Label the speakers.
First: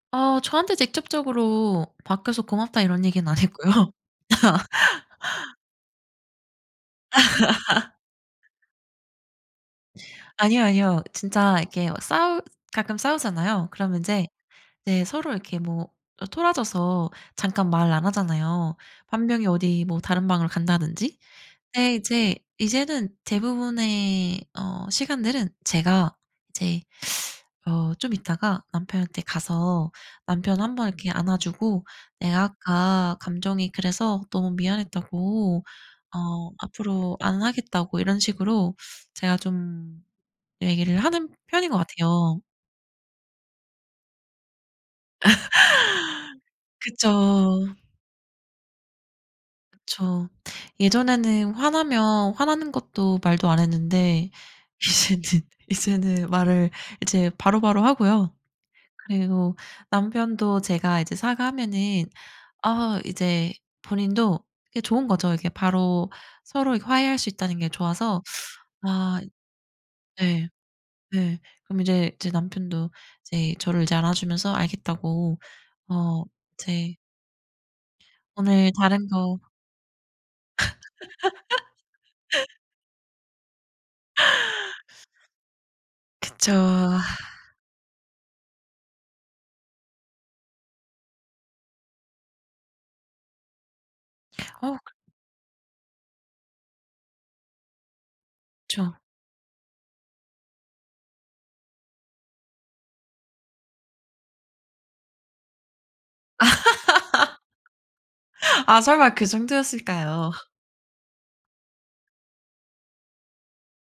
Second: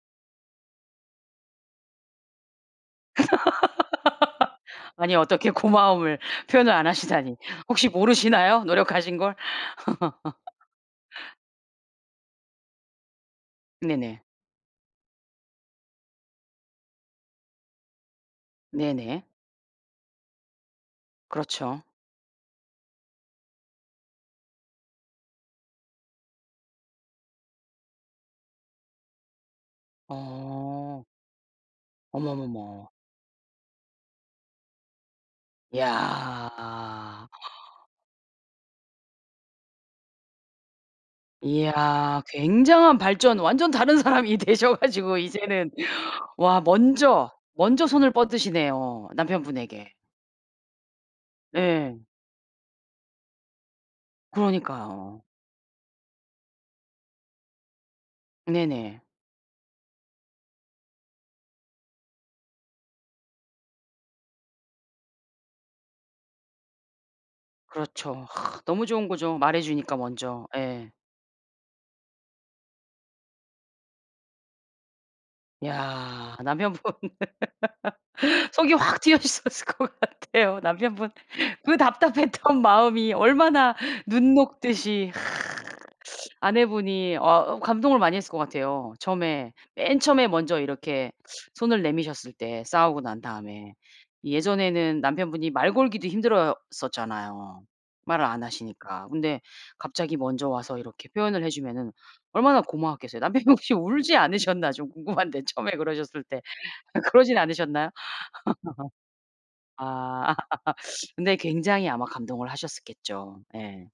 Speaker 1: 아 저한테 직접적으로 "바뀌어서 고맙다." 이런 얘기는 안 했고요.
Speaker 2: 아니 어떻게 고마움을 표현을 안 하시다니. 혹시 모르시나요, 노력하신 걸?
Speaker 1: 아니요, 아니요. 진짜 이렇게 막 싸우 가끔 싸우잖아요. 그러면
Speaker 2: 네네.
Speaker 1: 인제 네 서로 이렇게 뭐 아 토라져서 잠깐 말 안 하잖아요.
Speaker 2: 네네.
Speaker 1: 1 명이 어디 뭐 다른 방을 간다든지.
Speaker 2: 그렇죠.
Speaker 1: 근데 이제 이제는 대부분의 어 시간들은 제가 이제 어 좀 있다가 남편한테 가서 남편 1 번
Speaker 2: 어.
Speaker 1: 이렇게 안아 주고 내가
Speaker 2: 어머머머.
Speaker 1: 아까 감정이 그래서 너무 미안했다고 어 앞으로
Speaker 2: 야.
Speaker 1: 안 하겠다고 이런 식으로 제가 좀 얘기를 하는 편인 것
Speaker 2: 야
Speaker 1: 같아요.
Speaker 2: 굉장한 발전 완전 다른 사람이 되셔 가지고 이제는 와 먼저
Speaker 1: 그쵸.
Speaker 2: 먼저 손을 뻗으시네요, 남편분에게.
Speaker 1: 그쵸. 예전에는
Speaker 2: 예.
Speaker 1: 화나면 화나는 것도 말도 안 했는데 이제는
Speaker 2: 그러니까요.
Speaker 1: 이제는 말을 이제 바로바로 하고요.
Speaker 2: 네네.
Speaker 1: 그리고 남편도 제가 이제 사과하면은 아 이제 본인도 이게 좋은 거죠. 이게 바로 서로 이렇게 화해할 수 있다는 게 좋아서
Speaker 2: 그렇죠. 너무 좋은
Speaker 1: 아
Speaker 2: 거죠, 말해 주니까 먼저.
Speaker 1: 네.
Speaker 2: 예.
Speaker 1: 네 그럼 이제 제 남편도 이제 저를 이제 안아 주면서 알겠다고 어
Speaker 2: 야 남편분
Speaker 1: 이제 오늘
Speaker 2: 속이 확
Speaker 1: 다른
Speaker 2: 트여
Speaker 1: 거
Speaker 2: 있었을 것 같아요, 남편분. 그 답답했던 마음이 얼마나 눈 녹듯이
Speaker 1: 그쵸. 아.
Speaker 2: 아내분이 어 감동을 많이 했을 것 같아요. 처음에 맨 처음에 먼저 이렇게 손을 내미셨을 때 싸우고 난 다음에.
Speaker 1: 어.
Speaker 2: 예전에는 남편분이 말 걸기도 힘들었었잖아요. 말을 안
Speaker 1: 그쵸.
Speaker 2: 하시니까. 근데 갑자기 먼저 와서 이렇게 표현을 해 주면은 얼마나 고마웠겠어요. 남편분이 혹시 울지 않으셨나 좀 궁금한데 처음에 그러셨을 때. 그러진 않으셨나요?
Speaker 1: 아 설마 그 정도였을까요?
Speaker 2: 아 근데 굉장히 아마 감동을 하셨었겠죠. 예.